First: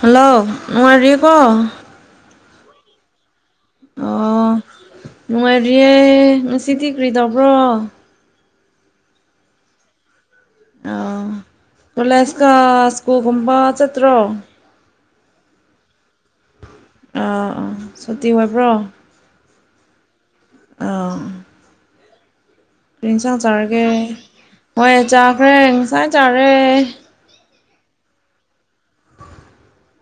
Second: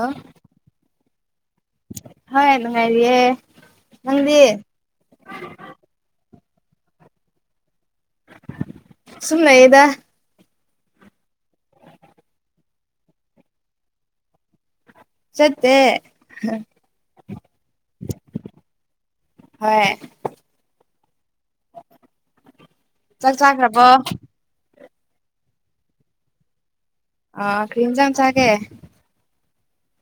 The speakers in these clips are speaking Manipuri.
ꯍꯜꯂꯣ ꯔꯌꯀꯣ ꯍꯣꯏ ꯅꯨꯡꯉꯥꯏꯔꯤꯌꯦ ꯅꯪꯗꯤ ꯑꯣ ꯅꯨꯡꯉꯥꯏꯔꯤꯌꯦꯦ ꯉꯁꯤꯗꯤꯤ ꯀ꯭ꯔꯤ ꯇꯧꯕ꯭ꯔꯣ ꯁꯨꯝꯅ ꯌꯦꯗ ꯑꯥ ꯀꯣꯂꯦꯖꯀ ꯁ꯭ꯀꯨꯜꯒꯨꯝꯕ ꯆꯠꯇ꯭ꯔꯣ ꯆꯠꯇꯦ ꯑꯥꯥ ꯁꯨꯇꯤ ꯑꯣꯏꯕ꯭ꯔꯣ ꯍꯣꯏ ꯑꯥ ꯆꯥꯛ ꯏꯟꯁꯥꯡ ꯆꯥꯔꯒꯦ ꯆꯥꯈ꯭ꯔꯕꯣ ꯍꯣꯏ ꯆꯥꯈ꯭ꯔꯦ ꯉꯁꯥꯏ ꯆꯥꯔꯦ ꯑ ꯀ꯭ꯔꯤꯝꯖꯝ ꯆꯒꯦ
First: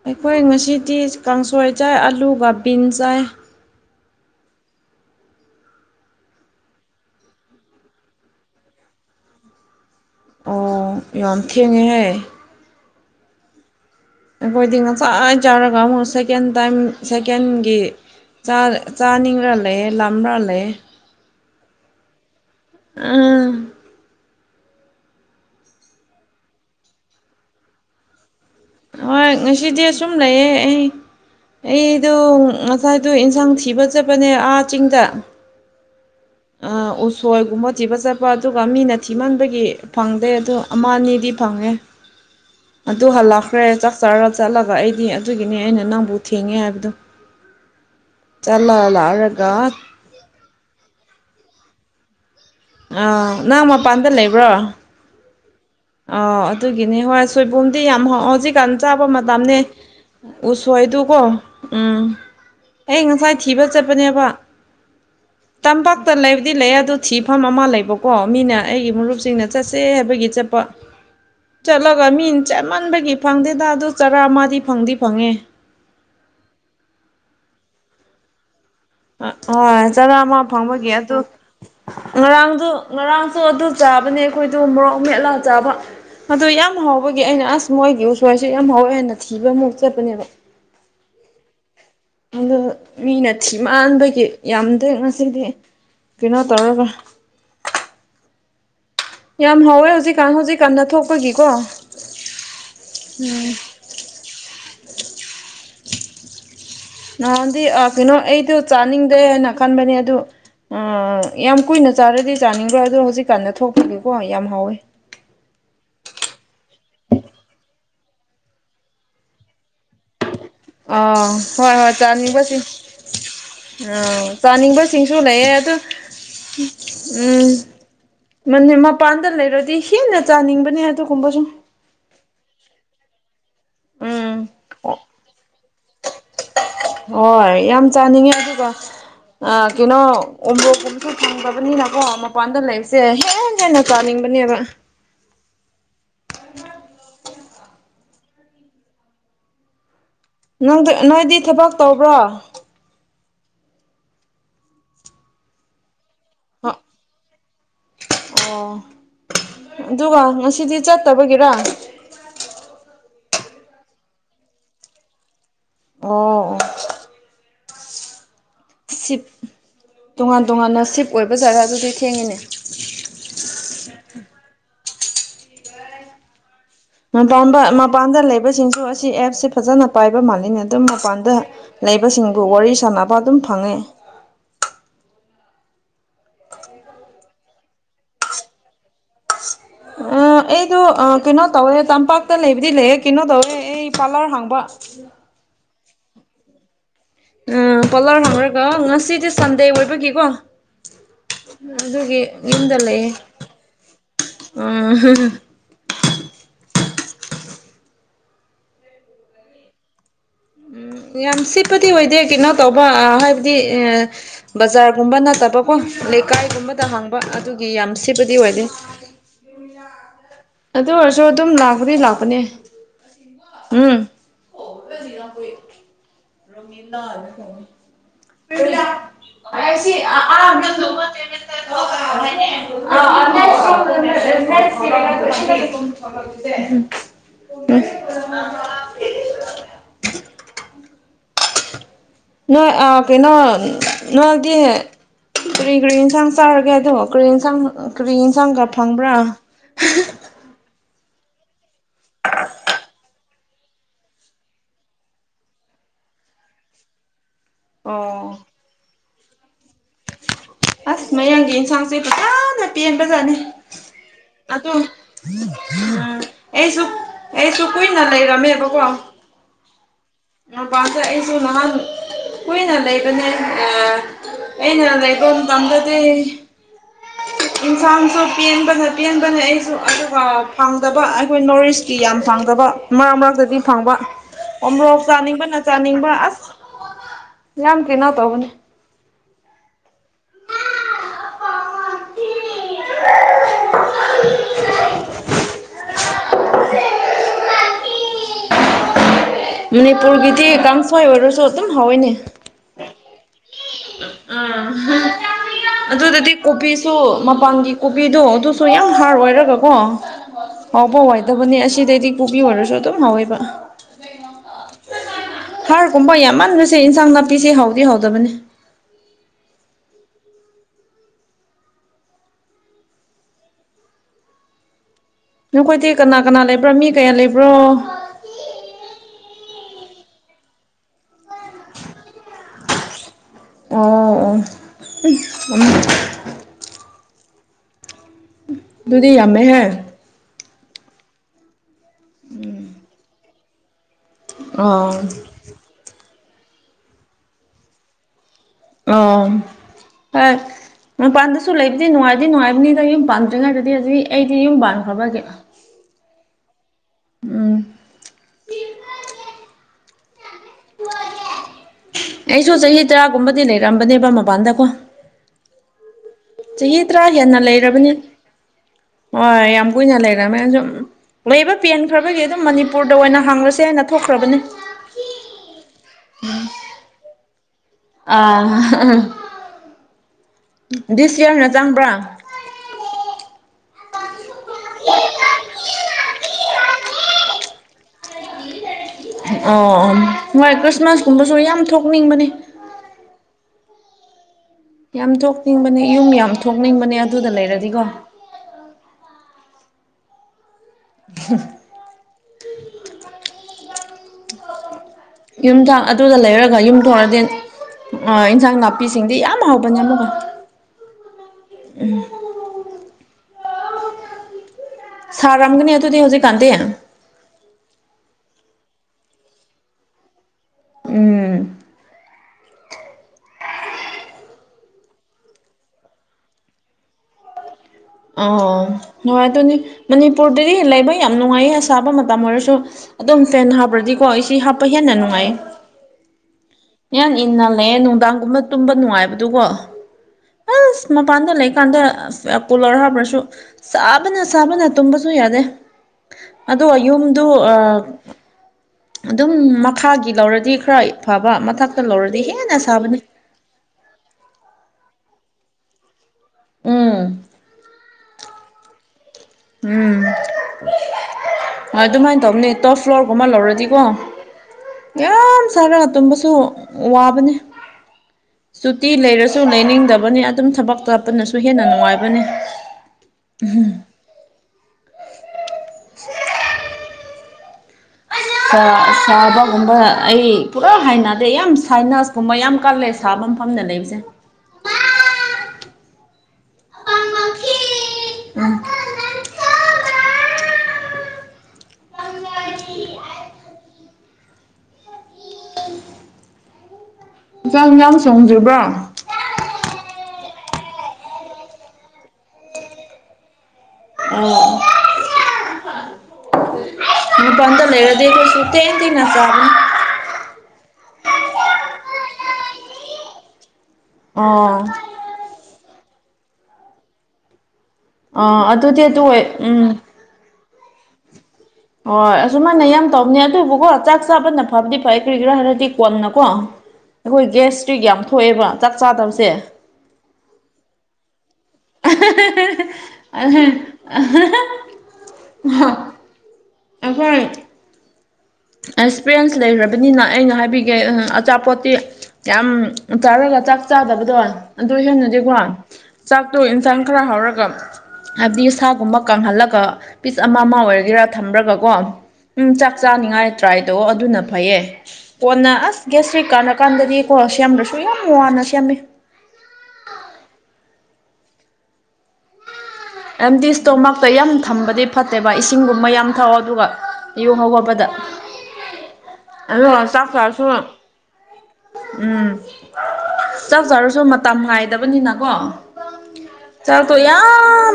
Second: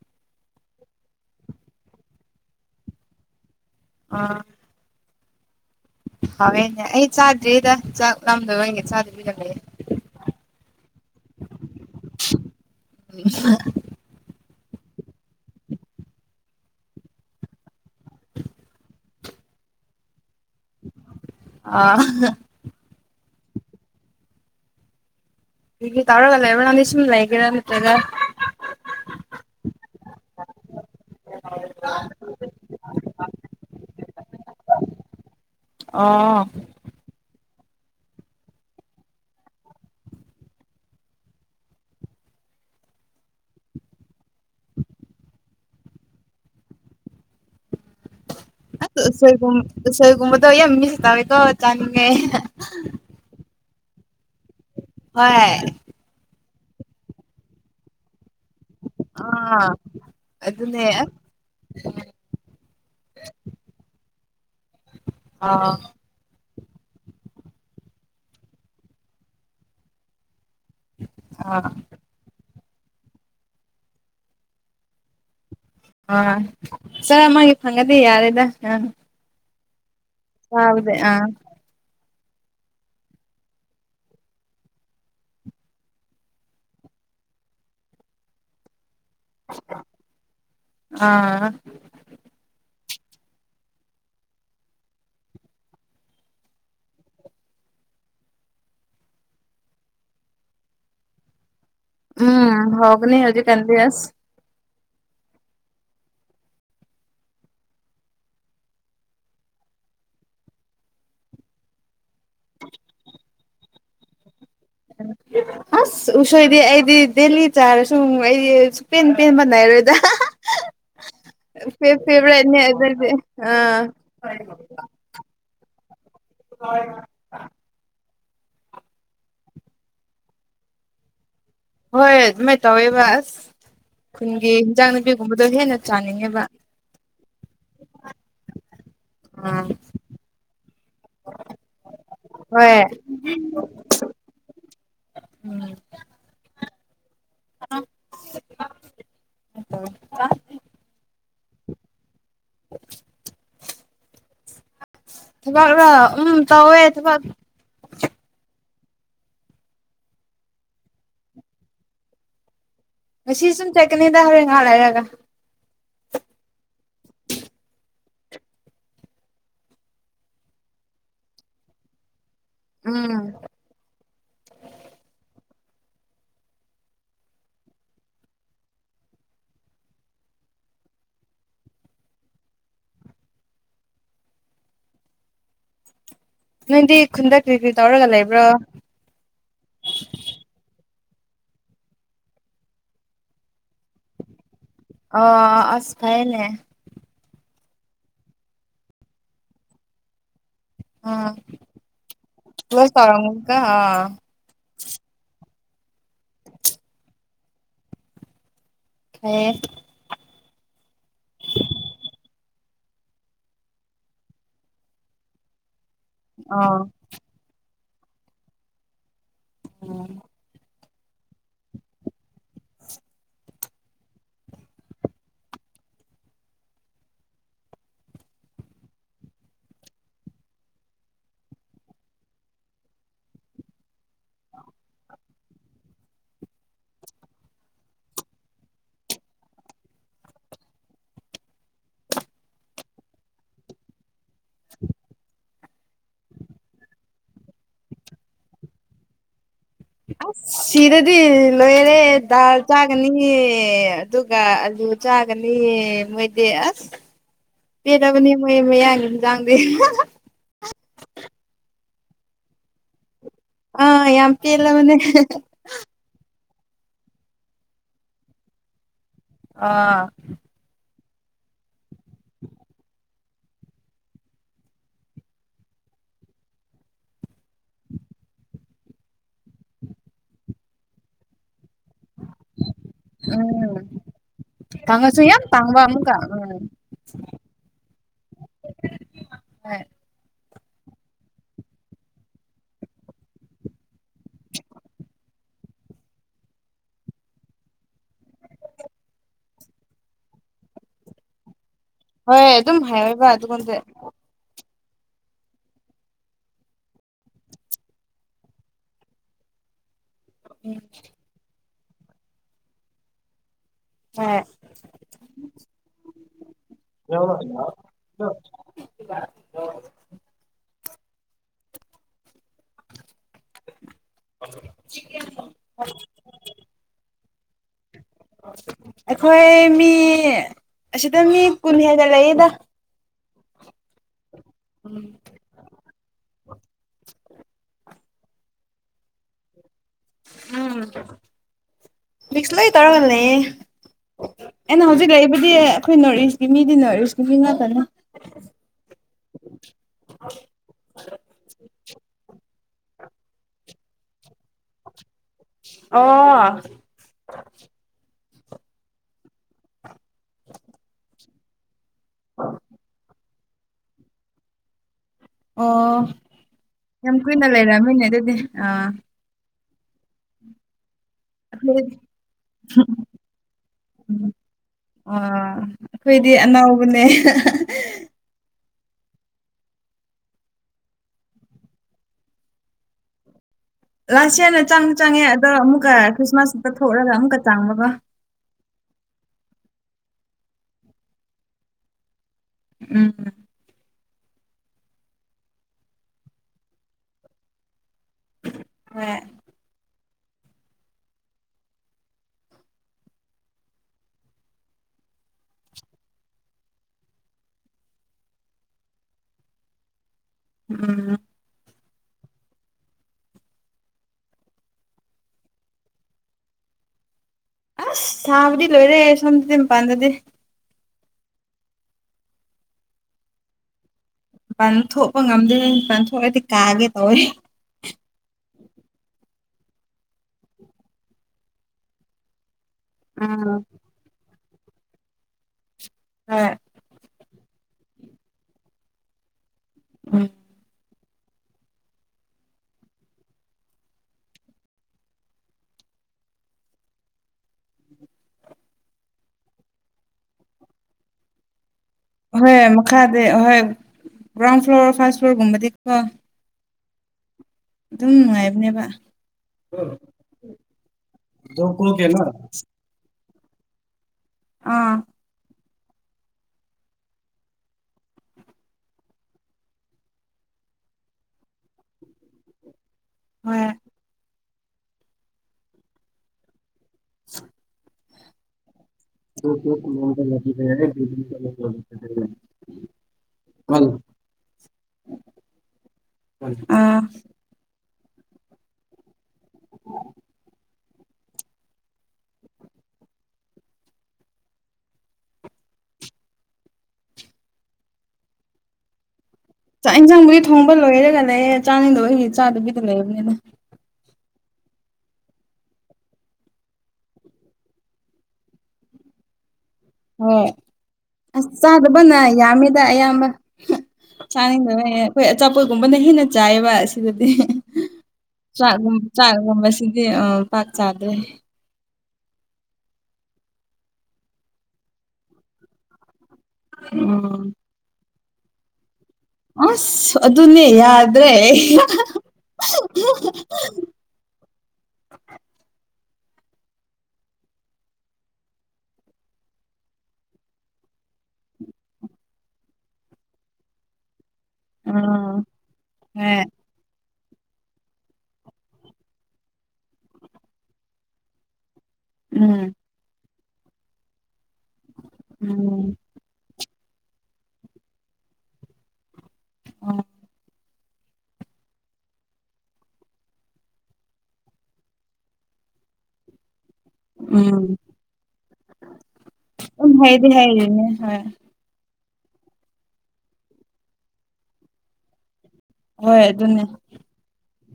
ꯑꯩꯈꯣꯏ ꯉꯁꯤꯗꯤ ꯀꯥꯡꯁꯣꯏ ꯆꯥꯏ ꯑꯂꯨꯒ ꯕꯤꯟ ꯆꯥꯏ ꯑꯥ ꯍꯋꯦꯅꯦ ꯑꯩ ꯆꯥꯗ꯭ꯔꯤꯦꯗ ꯆꯥꯛ ꯌꯥꯝꯝꯗꯣꯏ ꯑꯣꯏꯅꯒ ꯆꯥꯗꯔꯝꯃꯦ ꯑꯣ ꯌꯥꯝ ꯊꯦꯡꯉꯦꯍꯦ ꯎ ꯑꯩꯈꯣꯏꯗꯤ ꯉꯆꯥꯥꯏ ꯆꯥꯔꯒ ꯑꯃꯨꯛ ꯁꯦꯀꯦꯟ ꯇꯥꯏꯝ ꯁꯦꯀꯦꯟꯒꯤ ꯆꯥꯅꯤꯡꯂ ꯂꯩ ꯂꯝꯔꯥ ꯂꯩ ꯑ ꯑꯝ ꯏ ꯇꯧꯔꯒ ꯏꯔ ꯅꯁꯤꯂ ꯍꯒꯦꯔ ꯅꯠꯇ꯭ꯔꯦꯒ ꯍꯣꯏ ꯉꯁꯤꯗꯤ ꯑꯁꯨꯝ ꯂꯩꯌꯦ ꯑꯩ ꯑꯩꯗꯣ ꯉꯁꯥꯏꯗꯣ ꯑꯦꯟꯁꯥꯡ ꯊꯤꯕ ꯆꯠꯄꯅꯦ ꯑꯥ ꯆꯤꯡꯗ ꯑꯣ ꯑ ꯑꯣ ꯁꯣꯋꯏꯒꯨꯝꯃ ꯊꯤꯕ ꯆꯠꯄ ꯑꯗꯨꯒ ꯃꯤꯅ ꯊꯤꯃꯟꯕꯒꯤ ꯐꯪꯗꯦ ꯑꯗꯨ ꯑꯃ ꯑꯅꯤꯗꯤ ꯐꯪꯉꯦ ꯑꯗꯨ ꯍꯜꯂꯛꯈ꯭ꯔꯦ ꯆꯥꯛ ꯆꯥꯔ ꯆꯠꯂꯒ ꯑꯩꯗꯤ ꯑꯗꯨꯒꯤꯅꯦ ꯑꯩꯅ ꯅꯪꯕꯨ ꯊꯦꯡꯉꯦ ꯍꯥꯏꯕꯗꯣ ꯆꯠꯂ ꯁꯣꯏꯒ ꯂꯥꯛꯑꯔꯒ ꯁꯣꯏꯒꯨꯝꯕꯗ ꯌꯥꯝ ꯃꯤꯁ ꯇꯕꯦꯀꯣ ꯇꯅꯤꯡꯃꯦ ꯑꯥ ꯅꯪ ꯃꯄꯥꯟꯗ ꯂꯩꯕ꯭ꯔꯣ ꯍꯣꯏ ꯑ ꯑꯗꯨꯒꯤꯅꯤ ꯍꯣꯏ ꯁꯣꯏꯕꯨꯝꯗꯤ ꯌꯥꯝ ꯍꯧꯖꯤꯛ ꯀꯥꯟ ꯆꯥꯕ ꯃꯇꯝꯅꯦ ꯑꯥ ꯑꯗꯨꯅꯦ ꯎꯁꯣꯏꯗꯨꯀꯣ ꯎꯝ ꯑꯩ ꯉꯁꯥꯏ ꯊꯤꯕ ꯆꯠꯄꯅꯦꯕ ꯑꯁ ꯑꯥ ꯇꯝꯄꯥꯛꯇ ꯂꯩ ꯗꯤ ꯂꯩꯗꯣ ꯊꯤꯐꯝ ꯑꯃ ꯂꯩꯕꯀꯣ ꯃꯤꯅ ꯑꯩꯒꯤ ꯃꯔꯨꯞꯁꯤꯡꯅ ꯆꯠꯁꯦ ꯍꯥꯏꯕꯒꯤ ꯆꯠꯄ ꯑꯥ ꯆꯂꯒ ꯃꯤ ꯆꯦꯃꯟꯕꯒꯤ ꯐꯪꯗꯦꯗ ꯑꯗꯨ ꯆꯔꯥ ꯃꯥꯗꯤ ꯐꯪꯗꯤ ꯐꯪꯉꯦ ꯑꯥ ꯆꯔ ꯃꯥꯒꯤ ꯐꯪꯉꯗꯤꯦ ꯌꯥꯔꯦꯗ ꯑ ꯍꯣꯏ ꯆꯔꯥ ꯑꯃ ꯐꯪꯕꯒꯤꯦ ꯆꯥꯕꯗꯤ ꯑꯗꯨ ꯑꯥ ꯉꯔꯥꯡꯗꯣ ꯉꯔꯥꯡꯁꯨ ꯑꯗꯨ ꯆꯥꯕꯅꯦ ꯑꯩꯈꯣꯏꯗ ꯃꯣꯔꯣꯛ ꯃꯦꯠꯂꯥ ꯆꯥꯕ ꯑꯗꯨ ꯌꯥꯝ ꯍꯥꯎꯕꯒꯤ ꯑꯩꯅ ꯑꯁ ꯃꯣꯏꯒꯤ ꯎꯁꯋꯥꯏꯁꯨ ꯌꯥꯝ ꯍꯥꯎꯋꯦ ꯍꯟꯅ ꯊꯤꯕ ꯑꯃꯨꯛ ꯆꯠꯄꯅꯦꯕ ꯑꯥ ꯑꯗꯨ ꯃꯤꯅ ꯊꯤ ꯃꯥꯟꯕꯒꯤ ꯌꯥꯝꯗꯦ ꯉꯁꯤꯗꯤ ꯀꯅꯣ ꯇꯧꯔꯒ ꯌꯥꯝ ꯍꯧꯋꯦ ꯍꯧꯖꯤꯛꯀꯥꯟ ꯍꯧꯖꯤꯛꯀꯥꯟꯗ ꯊꯣꯛꯣꯛꯄꯒꯤꯀꯣ ꯎꯝ ꯍꯅꯤ ꯍꯧꯖꯤꯛꯟꯗꯁ ꯅꯍꯥꯟꯗꯤ ꯀꯩꯅꯣ ꯑꯩꯗꯣ ꯆꯥꯅꯤꯡꯗ꯭ꯔꯦ ꯍꯥꯏꯅ ꯈꯟꯕꯅꯦ ꯑꯗꯨ ꯑꯥ ꯌꯥꯝ ꯀꯨꯏꯅ ꯆꯥꯔꯗꯤ ꯆꯥꯅꯤꯡꯗ꯭ꯔꯣꯏ ꯑꯗꯣ ꯍꯧꯖꯤꯛꯀꯥꯟꯗ ꯊꯣꯛꯄꯒꯦꯀꯣ ꯌꯥꯝ ꯍꯥꯎꯋꯦ ꯑꯁ ꯎꯁꯣꯏꯗꯤ ꯑꯩꯗꯤ ꯗꯦꯂꯤ ꯆꯥꯔ ꯁ ꯑꯩꯗꯤ ꯁꯨꯡꯄꯦꯟ ꯄꯦꯟꯕ ꯅꯩꯔꯣꯏꯗ ꯑꯥ ꯍꯣꯏ ꯍꯣꯏ ꯆꯥꯅꯤꯡꯕꯁꯤꯡ ꯑꯥ ꯆꯥꯅꯤꯡꯕꯁꯤꯡꯁꯨ ꯂꯩ ꯑꯦ ꯑꯗꯨ ꯎꯝ ꯃꯄꯥꯟꯗ ꯂꯩꯔꯗꯤ ꯍꯦꯟꯅ ꯆꯥꯅꯤꯡꯕꯅꯦ ꯑꯗꯨꯒꯨꯝꯕꯁꯨ ꯍꯣꯏꯣꯏ ꯑꯗꯨꯃꯥꯏꯅ ꯇꯧꯋꯦ ꯕꯥꯁ ꯎꯝ ꯈꯨꯟꯒꯤ ꯏꯟꯖꯥꯡ ꯅꯨꯄꯤꯒꯨꯝꯕꯗꯣ ꯍꯦꯟꯅ ꯆꯥꯅꯤꯡꯉꯦꯕ ꯍꯣꯏ ꯌꯥꯝ ꯆꯥꯅꯤꯡꯉꯦ ꯑꯗꯨꯒ ꯑ ꯑꯥ ꯀꯩꯅꯣ ꯎꯕꯣꯛ ꯀꯨꯝꯁꯨ ꯐꯪꯗꯕꯅꯤꯅꯀꯣ ꯃꯄꯥꯟꯗ ꯍꯣꯏ ꯂꯩꯕꯁꯦ ꯍꯦ ꯍꯦꯟꯅ ꯆꯥꯅꯤꯡꯉ ꯅꯤꯕ ꯎꯝ [unintelligible] ꯅꯪꯗꯤ ꯅꫭꯏꯗꯤ ꯊꯕꯛ ꯇꯧꯕ꯭ꯔꯣ ꯊꯕꯛ ꯇꯧꯋꯦ ꯊꯕꯛ ꯑꯗꯨꯒ ꯉꯁꯤꯗꯤ ꯆꯠꯇꯕꯒꯤꯔ ꯉꯁꯤ ꯁꯨꯝ ꯆꯠꯀꯅꯤꯗ ꯍꯣꯔꯦꯟ ꯉꯥꯟ ꯍꯥꯏꯔꯒ ꯑꯣ ꯁꯤꯞ ꯇꯣꯉꯥꯟ ꯇꯣꯉꯥꯟꯅ ꯁꯤꯞ ꯑꯣꯏꯕ ꯖꯔ ꯑꯗꯨꯗꯤ ꯊꯦꯡꯉꯤꯅꯦ ꯎꯝ ꯃꯄ ꯃꯄꯥꯟꯗ ꯂꯩꯕꯁꯤꯡꯁꯨ ꯑꯁꯤ ꯑꯦꯞꯁꯦ ꯐꯖꯅ ꯄꯥꯏꯕ ꯃꯥꯜꯂꯤꯅꯦ ꯑꯗꯨꯝ ꯃꯄꯥꯟꯗ ꯂꯩꯕꯁꯤꯡꯕꯨ ꯋꯥꯔꯤ ꯁꯥꯟꯅꯕ ꯑꯗꯨꯝ ꯐꯪꯉꯦ ꯅꯪꯗꯤ ꯈꯨꯟꯗꯛ ꯀꯔꯤ ꯀꯔꯤ ꯇꯧꯔꯒ ꯂꯩꯕ꯭ꯔꯣ ꯑꯩꯗꯣ ꯀꯩꯅꯣ ꯇꯧꯋꯦ ꯇꯝꯄꯥꯛꯇ ꯂꯩꯕꯗꯤ ꯂꯩꯌꯦ ꯀꯩꯅꯣ ꯇꯧꯋꯦ ꯑꯩ ꯄꯥꯔꯂꯔ ꯍꯥꯡꯕ ꯑꯣ ꯑꯁ ꯍꯥꯏꯥꯏꯅꯦ ꯑ ꯄꯂꯔ ꯍꯪꯔꯒꯣ ꯉꯁꯤꯗꯤ ꯁꯟꯗꯦ ꯑꯣꯏꯕꯒꯀꯣ ꯑ ꯑꯗꯨꯒꯤ ꯌꯨꯝꯗ ꯀ꯭ꯂꯣꯁ ꯂꯩꯌꯦ ꯇꯧꯔꯝꯒꯅꯤꯀꯣ ꯑ [unintelligible] ꯐꯌꯦ ꯎꯝ ꯌꯥꯝ ꯁꯤꯠꯄꯗꯤ ꯑꯣꯏꯗꯦ ꯀꯩꯅꯣ ꯇꯧꯕ ꯍꯥꯏꯕꯗꯤ ꯕꯖꯥꯔꯒꯨꯝꯕ ꯅꯠꯇꯕ ꯍꯣꯏ ꯑ ꯂꯩꯀꯥꯏꯒꯨꯝꯕꯗ ꯍꯥꯡꯕ ꯑꯗꯨꯒꯤ ꯌꯥꯝ ꯁꯤꯕꯨꯗꯤ ꯑꯣꯏꯗꯦ ꯎꯝ ꯑꯗꯨ ꯑꯣꯏꯔꯁꯨ ꯑꯗꯨꯝ ꯂꯥꯛꯄꯗꯤ ꯂꯥꯛꯄꯅꯦ ꯎꯝ ꯔꯃꯤ ꯂꯅ ꯐ [inaudible] [inaudible] ꯎ ꯅ ꯀꯩꯅꯩꯅ ꯅꯗꯤꯗꯤ ꯀꯔꯤ ꯀꯒꯥꯔꯤ ꯏꯟꯁꯥꯡ ꯆꯥꯔꯒꯦ ꯑꯗꯣ ꯀꯔꯤꯟꯥꯡ ꯀꯒꯥꯔꯤ ꯏꯟꯁꯥꯡꯒ ꯐꯪꯕ꯭ꯔꯥ ꯑꯁ ꯁꯤꯗꯗꯤ ꯂꯣꯏꯔꯦ ꯗꯥꯜ ꯆꯥꯒꯅꯤ ꯑꯗꯨꯒ ꯆꯒꯅꯤ ꯃꯣꯏꯗꯦ ꯑꯁ ꯄꯦꯗꯕꯅꯦꯝ ꯑꯣ ꯃꯦꯝꯃ ꯌꯥꯉ ꯆꯥꯡꯗꯦ ꯑꯁ ꯃꯌꯥꯡꯒꯤ ꯌꯦꯟꯁꯥꯡꯁꯦ ꯐꯖꯅ ꯄꯦꯟꯕ ꯖꯥꯠꯅꯤ ꯑꯥ ꯌꯥꯝ ꯑꯣ ꯄꯦꯜꯂꯕꯅꯦ ꯑꯩꯁꯨ ꯑꯩꯁꯨ ꯀꯨꯏꯅ ꯂꯩꯔꯝꯃꯦꯕꯀꯣ ꯑꯥ ꯁꯤꯗ ꯑꯩꯁꯨ ꯅꯍꯥꯟ ꯀꯨꯏꯅ ꯂꯩꯕꯅꯦ ꯑꯩꯅ ꯂꯩꯕ ꯁꯝꯕꯗꯤ ꯌꯦꯟꯁꯥꯡꯁꯨ ꯄꯦꯟꯕꯅ ꯄꯦꯟꯕꯅ ꯑꯩꯁꯨ ꯑꯗꯨꯒ ꯐꯪꯗꯕ ꯑꯩꯈꯣꯏ ꯅꯣꯔꯠ ꯏꯁ ꯤ ꯌꯥꯝ ꯐꯪꯗꯕ ꯃꯔꯛ ꯃꯔꯛꯇꯗꯤ ꯎꯝ ꯐꯪꯕ ꯑꯃ꯭ꯔꯣꯛ ꯇꯥꯡꯉꯁꯨ ꯌꯥꯝ ꯆꯥꯅꯤꯡꯕꯅ ꯇꯥꯡꯕ ꯆꯥꯅꯤꯡꯕ ꯑꯃꯨꯛꯀ ꯑꯁ ꯎꯝ ꯌꯥꯝ ꯀꯩꯅꯣ ꯇꯧꯕꯅꯦ ꯍ ꯃꯅꯤ ꯄꯨꯔꯒꯤꯗꯤ ꯀꯥꯟꯁ ꯑꯣꯏꯕꯔ ꯆꯣ ꯍꯣꯏ ꯑꯗꯨꯝ ꯍꯥꯏꯏꯕ ꯑꯗꯨꯒꯨꯝꯗꯤꯦ ꯍꯨ ꯑꯗꯨꯗꯗꯤ ꯀꯣꯕꯤꯁꯨ ꯃꯄꯥꯟꯒꯤ ꯀꯣꯕꯤꯗꯣ ꯑꯗꯨꯁꯨ ꯌꯥꯝ ꯍꯥꯔ ꯑꯣꯏꯔꯒꯀꯣ ꯍꯥꯎꯕ ꯋꯥꯏꯗꯕꯅꯤ ꯑꯁꯤꯗꯩꯗꯤ ꯄꯨꯕꯤ ꯑꯣꯏꯔꯁꯨ ꯑꯗꯨꯝ ꯍꯥꯎꯋꯦꯕ ꯍꯣꯏ ꯍꯔ ꯀꯨꯝꯕ ꯏ ꯑꯃ ꯌ [inaudible] ꯅꯈꯣꯏꯗꯤ ꯀꯅꯥ ꯀꯅꯥ ꯂꯩꯕ꯭ꯔꯥ ꯃꯤ ꯀꯌꯥ ꯂꯩꯕ꯭ꯔꯣ ꯑꯩꯈꯣꯏ ꯃꯤ ꯑꯁꯤꯗ ꯃꯤ ꯀꯨꯟ ꯍꯦꯒ ꯂꯩꯌꯦꯦꯗ ꯑꯣ ꯑꯗꯨꯗꯨꯗꯤ ꯑꯃꯦ ꯍꯥꯏ ꯎꯝ ꯃꯤꯛꯁ ꯂ ꯏ ꯇꯔꯒꯅꯤ ꯑꯩꯅ ꯑꯥ ꯍꯧꯖꯤꯛ ꯂꯩꯏꯕꯨꯗꯤ ꯑꯩꯈꯣꯏ ꯅꯣꯔꯠ ꯏꯁꯀꯤ ꯃꯤꯗꯤ ꯅꯣꯔꯠ ꯏꯁꯀꯤ ꯃꯤ ꯉꯥꯛꯇꯅꯤ ꯑꯣ ꯍ ꯃꯣꯏ ꯄꯥꯟꯗꯁꯨ ꯂꯩꯕꯗꯤ ꯅꯅꯨꯡꯉꯥꯏꯗꯤ ꯅꯅꯨꯡꯉꯥꯏꯅꯤ ꯩꯅ ꯌꯨꯝ ꯄꯥꯟꯗ꯭ꯔꯤꯉꯩꯗꯗꯤ ꯑꯗꯨꯒꯤ ꯑꯩꯗꯤ ꯌꯨꯝ ꯄꯥꯟꯈ꯭ꯔꯕꯒꯦ ꯑꯣ ꯎꯝ ꯑꯩꯁꯨ ꯆꯍꯤ ꯇꯔꯥꯒꯨꯝꯕꯗꯤ ꯂꯩꯔꯛꯝꯕꯅꯦꯕ ꯃꯄꯥꯟꯗꯀꯣ ꯑꯣ ꯆꯍꯤ ꯇꯔꯥ ꯌꯥꯝ ꯍꯦꯟꯅ ꯀꯨꯏꯅ ꯂꯩꯔꯕꯅꯤ ꯂꯩꯔꯝꯃꯤꯅꯦ ꯑꯗꯨꯗꯤ ꯑꯥ ꯍꯣꯏ ꯌꯥꯝ ꯀꯨꯏꯅ ꯂꯩꯔꯕꯃꯦ ꯁꯨꯝ ꯂꯩꯕ ꯑꯩꯈꯣꯏ ꯄꯦꯟꯈ꯭ꯔꯕꯒꯤ ꯑꯗꯨꯝ ꯃꯅꯤꯄꯨꯔꯗ ꯑꯣꯏꯅ ꯍꯪꯉꯁꯦ ꯍꯥꯏꯅ ꯊꯣꯛꯈ꯭ꯔꯕꯅꯤ ꯑ ꯑꯩꯈꯣꯏꯗꯤ ꯑꯅꯧꯕꯅꯦ ꯎꯝ ꯗꯤꯁ ꯌꯔꯅ ꯆꯪꯕ꯭ꯔꯥ ꯂꯥꯁꯦꯅ ꯆꯪ ꯆꯪꯉꯦ ꯑꯗꯣ ꯑꯃꯨꯛꯀ ꯈ꯭ꯔꯤꯁꯃꯥꯁꯛꯇ ꯊꯣꯛꯂꯒ ꯑꯃꯨꯛꯀ ꯆꯪꯕꯒ ꯑ ꯍꯣꯏ ꯈ꯭ꯔꯤꯁꯃꯥꯁꯀꯨꯝꯕꯁꯨ ꯌꯥꯝ ꯊꯣꯛꯅꯤꯡꯕꯅꯦ ꯎꯝ ꯌꯥꯝ ꯊꯣꯛꯅꯤꯡꯕꯅꯦ ꯌꯨꯝ ꯌꯥꯝ ꯊꯣꯛꯅꯤꯡꯕꯅꯦ ꯑꯗꯨꯗ ꯂꯩꯔꯗꯤꯀꯣ ꯑ [inaudible] ꯌꯨꯝꯊꯣꯡ ꯑꯗꯨꯗ ꯂꯩꯔꯒ ꯌꯨꯝꯊꯣꯡꯑꯗꯤ ꯑ ꯏꯟꯖꯥꯡ ꯅꯥꯄꯤꯁꯤꯡꯗꯤ ꯌꯥꯝ ꯍꯥꯎꯕꯅꯦ ꯑꯃꯈ ꯎꯝ ꯎꯝ ꯁꯔ ꯃꯪꯒꯅꯦ ꯑꯗꯨꯗꯤ ꯍꯧꯖꯤꯦ ꯀꯥꯟꯦ ꯑꯁ ꯁꯥꯕꯗꯤ ꯂꯣꯏꯔꯦ ꯁꯣꯝꯗꯗꯤ ꯃꯄꯥꯟꯗꯗꯤ ꯎꯝ ꯄꯥꯟꯊꯣꯛꯄ ꯉꯝꯗꯣꯏ ꯅꯣꯏ ꯄꯥꯟꯊꯣꯛꯂꯗꯤ ꯀꯥꯒꯦ ꯇꯧꯋꯦ ꯑꯣ ꯅꯨꯡꯉꯥꯏ ꯑꯗꯨꯅꯤ ꯃꯅꯤꯄꯨꯔꯗꯗꯤ ꯂꯩꯕ ꯌꯥꯝ ꯅꯨꯡꯉꯥꯏꯌꯦ ꯑꯁꯥꯕ ꯃꯇꯝ ꯑꯣꯏꯔꯁꯨ ꯑꯗꯨꯝ ꯐꯦꯟ ꯎꯝ ꯍꯥꯞꯄ꯭ꯔꯗꯤꯀꯣ ꯏ ꯍꯥꯞꯄ ꯍꯦꯟꯅ ꯅꯨꯡꯉꯥꯏ ꯑ ꯌꯥꯝ ꯏꯟꯅꯜꯂꯦ ꯅꯨꯡꯗꯥꯡꯒꯨꯝꯕ ꯇꯨꯝꯕ ꯅꯨꯡꯉꯥꯏꯕꯗꯨꯒꯣ ꯎꯝ ꯃꯄꯥꯟꯗ ꯂꯩꯀꯥꯟꯗ ꯀꯣꯂꯣꯔ ꯍꯥꯞꯄ꯭ꯔꯁꯨ ꯆꯥꯕꯅ ꯆꯥꯕꯅ ꯇꯨꯝꯕꯁꯨ ꯌꯥꯗꯦ ꯑꯗꯣ ꯌꯨꯝꯗꯨ ꯑ ꯑꯗꯨꯝ ꯃꯈꯥꯒꯤ ꯂꯧꯔꯗꯤ ꯈꯔ ꯐꯕ ꯃꯊꯛꯇ ꯂꯧꯔꯗꯤ ꯍꯣꯏ ꯍꯦꯟꯅ ꯁꯥꯕꯅꯤ ꯃꯈꯥꯗꯤ ꯍꯍꯣꯏ ꯒ꯭ꯔꯥꯎꯟ ꯐ꯭ꯂꯣꯔ ꯐꯥꯔꯁ ꯐ꯭ꯂꯣꯔꯒꯨꯝꯕꯗꯤ ꯀꯣ ꯎꯝ ꯎꯝꯅꯨꯡꯉꯥꯏꯕꯅꯦꯕ ꯎꯝ ꯑꯗꯨꯃꯥꯏꯅ ꯇꯧꯅꯦ ꯇꯣꯞ ꯐ꯭ꯂꯣꯔꯒꯨꯝꯕ ꯂꯧꯔꯗꯤꯀꯣ ꯑꯥ ꯌꯥꯝ ꯁꯥꯔꯒ ꯇꯨꯝꯕꯁꯨ ꯋꯥꯕꯅꯦ ꯁꯨꯇꯤ ꯂꯩꯔꯁꯨ ꯂꯩꯅꯤꯡꯗꯕꯅꯤ ꯑꯗꯨꯝ ꯊꯕꯛ ꯇꯠꯄꯅꯁꯨ ꯍꯦꯟꯅ ꯅꯨꯡꯉꯥꯏꯕꯅꯤ ꯍꯣꯏ ꯎꯝ [inaudible] ꯑ ꯁꯥꯕꯒꯨꯝꯕ ꯑꯩ ꯄꯨꯔꯥ ꯍꯥꯏꯅꯗꯦ ꯌꯥꯝ ꯁꯥꯏꯅꯁꯀꯨꯝꯕ ꯌꯥꯝ ꯀꯜꯂꯦ ꯁꯥꯕ ꯃꯐꯝꯗ ꯂꯩꯕꯁꯦ [unintelligible] ꯑꯥ ꯎ ꯏꯟꯁꯥꯡꯁꯥꯡ ꯁꯪꯗ꯭ꯔꯤꯕ꯭ꯔꯥ ꯆꯥꯛ ꯌꯦꯟꯁꯥꯡꯗꯨꯒꯤ ꯊꯣꯡꯕ ꯂꯣꯏꯔꯒ ꯂꯩꯌꯦ ꯆꯥꯅꯤꯡꯗꯕ ꯑꯩꯗꯤ ꯆꯥꯗꯨꯒꯤꯗ ꯂꯩꯕꯅꯤꯅ ꯎꯝ ꯃꯄꯟꯗ ꯂꯩꯔ ꯗꯣꯁꯨꯇ ꯊꯅ ꯁꯥꯃ ꯍ ꯑꯁ ꯆꯗꯕꯅ ꯌꯥꯝꯃꯤꯗ ꯌꯥꯝꯕ ꯑꯣ ꯆꯥꯅꯤꯡꯗꯕ ꯑꯩꯈꯣꯏ ꯑꯆꯥꯄꯣꯠꯒꯨꯝꯕꯅ ꯍꯦꯟꯅ ꯆꯥꯏꯌꯦꯕ ꯑꯁꯤꯗꯗꯤ ꯑꯥ ꯆꯥꯛ ꯑꯗꯨꯗꯤ ꯑꯗꯨ ꯑꯣꯏ ꯎꯝ ꯆꯥꯛꯒꯨꯝꯕꯁꯤꯗꯤ ꯑ ꯄꯥꯛ ꯆꯥꯗ꯭ꯔꯦ ꯍꯣꯏ ꯑꯁꯨꯃꯥꯏꯅ ꯌꯥꯝ ꯇꯧꯅꯦ ꯑꯗꯨꯕꯨꯀꯣ ꯆꯥꯛ ꯆꯥꯕꯅ ꯐꯕꯗꯤ ꯐꯩ ꯀ꯭ꯔꯤꯒ꯭ꯔꯥ ꯍꯥꯏꯔꯗꯤ ꯀꯣꯟꯅꯀꯣ ꯑꯩꯈꯣꯏ ꯎꯝ ꯒ꯭ꯦꯁꯇꯔꯤ ꯌꯥꯝ ꯊꯣꯛꯑꯦꯕ ꯆꯥꯛ ꯆꯥꯗꯕ ꯑꯁ ꯑꯗꯨꯅꯦ ꯌꯥꯗ꯭ꯔꯦ ꯑ ꯍ ꯑꯚꯣꯏ ꯑꯦꯛꯁꯄꯤꯔꯤꯌꯦꯟꯁ ꯂꯩꯔꯕꯅꯤꯅ ꯑꯩꯅ ꯍꯥꯏꯕꯤꯒꯦ ꯑꯆꯥꯄꯣꯠꯇꯤ ꯌꯥꯝ ꯇꯥꯔꯒ ꯆ ꯑꯥ ꯍꯣꯏ ꯍꯥꯏꯕꯗꯤ ꯁꯥꯒꯨꯝꯕ ꯀꯪꯍꯜꯂꯒ ꯄꯤꯁ ꯑꯃ ꯑꯃ ꯑꯣꯏꯔꯒꯦꯔꯥ ꯊꯝꯕ꯭ꯔꯒꯀꯣ ꯎꯝ ꯆꯥꯛ ꯆꯥꯅꯤꯉꯥꯏ ꯇ꯭ꯔꯥꯏ ꯇꯧ ꯑꯗꯨꯅ ꯐꯩꯌꯦ ꯀꯣꯟꯅ ꯑꯁ ꯎꯝ ꯒꯦꯁꯇ꯭ꯔꯤꯛ ꯀꯥꯟꯅ ꯀꯀꯥꯟꯗꯗꯤꯀꯣ ꯁꯦꯝꯗ꯭ꯔꯁꯨ ꯌꯥꯝ ꯋꯥꯅ ꯁꯦꯝꯃꯦ ꯑꯦꯝꯗꯤ ꯏꯁꯇꯣꯞꯃꯛꯇ ꯌꯥꯝ ꯊꯝꯕꯗꯤ ꯐꯠꯇꯦꯕ ꯏꯁꯤꯡꯒꯨꯝꯕ ꯌꯥꯝ ꯊꯥꯎꯑꯣ ꯑꯗꯨꯒ ꯌꯦꯣꯡ ꯎꯝ ꯍꯧꯒꯄꯗ ꯍꯜꯂꯣ ꯑꯗꯨꯝ ꯆꯥꯛ ꯐꯥ ꯍꯩꯗꯤ ꯁꯣ ꯍꯩꯔꯤꯅꯦ ꯍꯣꯏ ꯎꯝ ꯆꯞ ꯆꯥꯔꯨꯁꯨ ꯃꯇꯝ ꯉꯥꯏꯗꯕꯅꯤꯅꯀꯣ ꯍꯣꯏ ꯑꯗꯨꯅꯦ ꯆꯠ ꯇꯣ ꯌꯥ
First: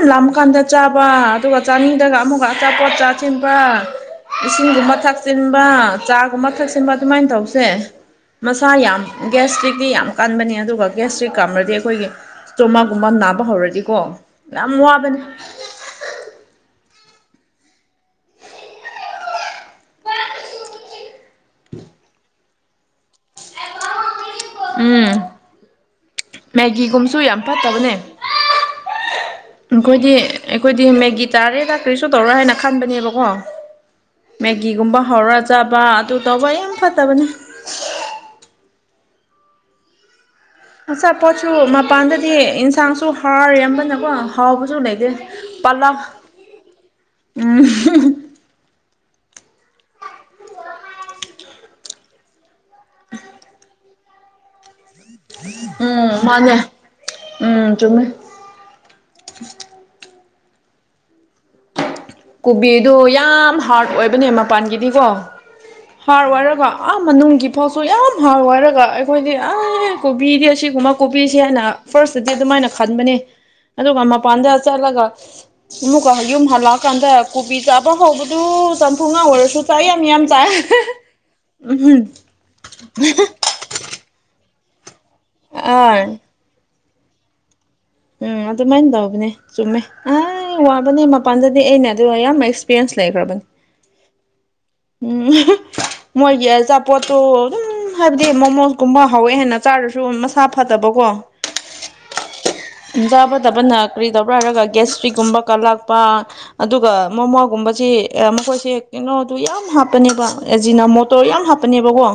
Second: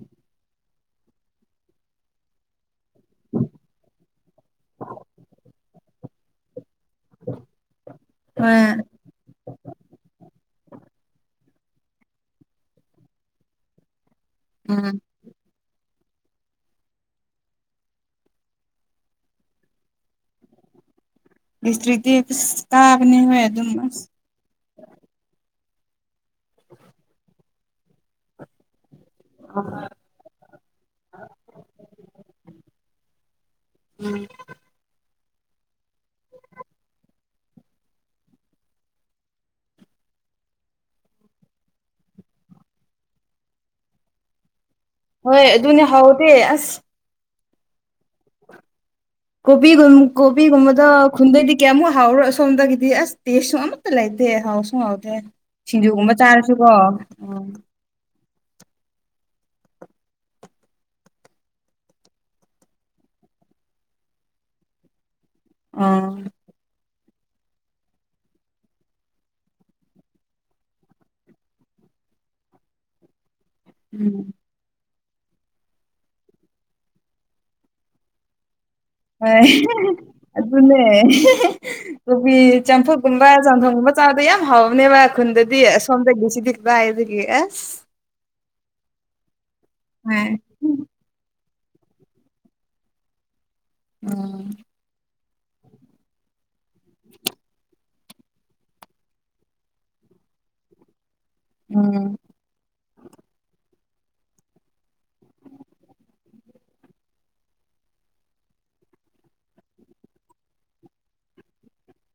ꯌꯥꯝ ꯂꯥ ꯀꯥꯟꯗ ꯆꯥꯕ ꯑꯗꯨꯒ ꯆꯥꯅꯤꯡꯗꯒ ꯑꯃꯨꯛꯀ ꯑꯆꯥꯄꯣꯠ ꯆꯥꯁꯤꯤꯟꯕ ꯏꯁꯤꯡꯒꯨꯝꯕ ꯊꯛꯆꯤꯟꯕ ꯆꯥꯒꯨꯝꯕ ꯊꯛꯆ ꯑꯁꯤꯟꯕ ꯑꯗꯨꯃꯥꯏꯅ ꯇꯧꯁꯦ ꯍꯣꯏ ꯃꯁꯥ ꯌꯥꯝ ꯒ꯭ꯁꯇ꯭ꯔꯤꯛꯇꯛꯇꯤ ꯌꯥꯝ ꯀꯟꯕꯅꯤ ꯑꯗꯨꯒ ꯒꯁꯇ꯭ꯔꯤꯛ ꯀꯥꯝꯔꯗꯤ ꯑꯩꯈꯣꯏꯒꯤ ꯏꯁꯇꯣꯃꯥꯒꯨꯝꯕ ꯅꯥꯕ ꯍꯧꯔꯗꯤꯀꯣ ꯌꯥꯝ ꯎꯝ ꯋꯥꯕꯅꯦ ꯏꯁꯁꯇ꯭ꯔꯤꯗꯤ ꯄꯨ ꯇꯥꯕꯅꯦ ꯍ ꯑꯗꯨꯝꯁ ꯎꯝ ꯃꯦꯒꯤꯒꯨꯝꯁꯨ ꯌꯥꯝ ꯐꯠꯇꯕꯅꯦ ꯑꯩꯈꯣꯏꯗꯤ ꯑꯩꯈꯣꯏꯗꯤ ꯃꯦꯒꯤ ꯇꯥꯔꯦꯗꯥꯛ ꯀꯔꯤꯁꯨ ꯇꯧꯔ ꯍꯥꯏꯅ ꯈꯟꯕꯅꯦꯕꯀꯣ ꯃꯦꯒꯤꯒꯨꯝꯕ ꯍꯧꯔ ꯆꯥꯕ ꯑꯗꯨ ꯇꯧꯕ ꯌꯥꯝ ꯐꯠꯇꯕꯅꯦ ꯑꯆꯥ ꯄꯣꯠꯁꯨ ꯃꯄꯥꯟꯗꯗꯤ ꯏꯟꯁꯥꯡꯁꯨ ꯍꯥꯎꯔꯔꯝꯕꯅꯀꯣ ꯍꯥꯎ ꯁꯨꯅꯗ ꯍꯣꯏ ꯑꯗꯨꯅꯦ ꯄꯂꯥ ꯍꯥꯎꯗꯦ ꯑꯁ ꯎꯝ ꯀꯣꯕꯤꯒꯨꯝ ꯀꯣꯕꯤꯒꯨꯝꯕꯗ ꯈꯨꯟꯗꯩꯗꯤ ꯀꯌꯥꯃꯨꯛ ꯍꯥꯎꯔꯣ ꯁꯣꯝꯗꯒꯤꯗꯤ ꯑꯁ ꯇꯦꯁꯁꯨ ꯑꯃ ꯥꯏꯗꯦ ꯍꯥꯎ ꯁꯨꯡ ꯎꯝ ꯃꯥꯅꯦ ꯎꯝ ꯆꯨꯝꯃꯦ ꯎꯝ ꯀꯣꯕꯤꯗꯣ ꯌꯥꯝ ꯍꯥꯔꯠ ꯑꯣꯏꯕꯅꯦ ꯃꯄꯥꯟꯒꯤꯗꯤꯀꯣ ꯑꯥ ꯍꯥꯔꯠ ꯑꯣꯏꯔꯔꯕꯣ ꯑꯥ ꯃꯅꯨꯡꯒꯤ ꯐꯥꯎꯁꯨ ꯌꯥꯝ ꯍꯥꯎꯋꯏꯔꯒ ꯑꯩꯈꯣꯏꯗꯤ ꯑꯦ ꯀꯣꯕꯤꯗꯤ ꯑꯁꯤꯒꯨꯝꯕ ꯀꯣꯕꯤꯁꯦ ꯍꯥꯏꯅ ꯐꯥꯔꯁꯇꯗꯤ ꯑꯗꯨꯃꯥꯏꯅ ꯈꯟꯕꯅꯦ ꯑꯗꯨꯒ ꯎꯝ ꯃꯄꯥꯟꯗ ꯆꯠꯂꯒ ꯑꯃꯨꯛꯀ ꯌꯨꯝ ꯍꯂꯥꯎ ꯀꯥꯟꯗ ꯀꯣꯕꯤ ꯆꯥꯕ ꯍꯕꯨꯗꯨ ꯍꯣꯏ ꯑꯗꯨꯅꯦ ꯎꯝ ꯀꯣꯕꯤ ꯆꯝꯐꯨꯀꯨꯝꯕ꯭ꯔ ꯆꯝꯐꯝ ꯃꯆꯥꯗꯣ ꯌꯥꯝ ꯍꯥꯎꯕꯅꯦꯕ ꯑꯥ ꯈꯨꯟꯗꯗꯤꯁꯣꯝꯗꯒꯤꯁꯤ ꯛꯛꯇ ꯍꯥꯏꯗꯒꯤ ꯑꯁ ꯎꯝ ꯑꯗꯨ ꯃꯥꯏ ꯇꯕꯅꯦ ꯁꯨꯝꯃꯦ ꯑ ꯍꯣꯏ ꯋꯥꯕꯅꯦ ꯃꯄꯥꯟꯗ ꯑꯗꯨꯗꯤ ꯑꯩꯅ ꯑꯗꯨ ꯌꯥꯝ ꯑꯦꯛꯁꯄꯤꯔꯤꯌꯦꯟꯁ ꯂꯩꯈ꯭ꯔꯕꯅꯤ ꯎꯝ ꯎ ꯃꯣꯏꯒꯤ ꯑꯆꯥꯄꯣꯠꯇꯣ ꯑꯗꯨꯝ ꯨꯝ ꯍꯥꯏꯕꯗꯤ ꯃꯣꯃꯣꯁ ꯀꯨꯝꯕ ꯍꯧꯋꯦ ꯍꯥꯏꯦꯟꯅ ꯆꯥꯔꯁꯨ ꯃꯁꯥ ꯐꯗꯕꯀꯣ ꯎꯝ ꯖꯕ ꯇꯕꯅ ꯀꯔꯤꯗꯧꯕ꯭ꯔꯥ ꯍꯥꯏꯔꯒ ꯒꯦꯁꯇ꯭ꯔꯤꯒꯨꯝꯕ ꯀꯂꯥꯛꯄ ꯑꯗꯨꯒ ꯃꯣꯃꯣꯒꯨꯝꯕꯁꯤ ꯃꯈꯣꯏꯁꯤ ꯀꯩꯅꯣ ꯑꯗꯨ ꯌꯥꯝ ꯍꯥꯞꯄꯅꯦꯕ ꯑꯦꯖꯤꯅꯥ ꯃꯣꯇꯣꯔ ꯌꯥꯝ ꯍꯥꯞꯄꯅꯦꯕꯀꯣ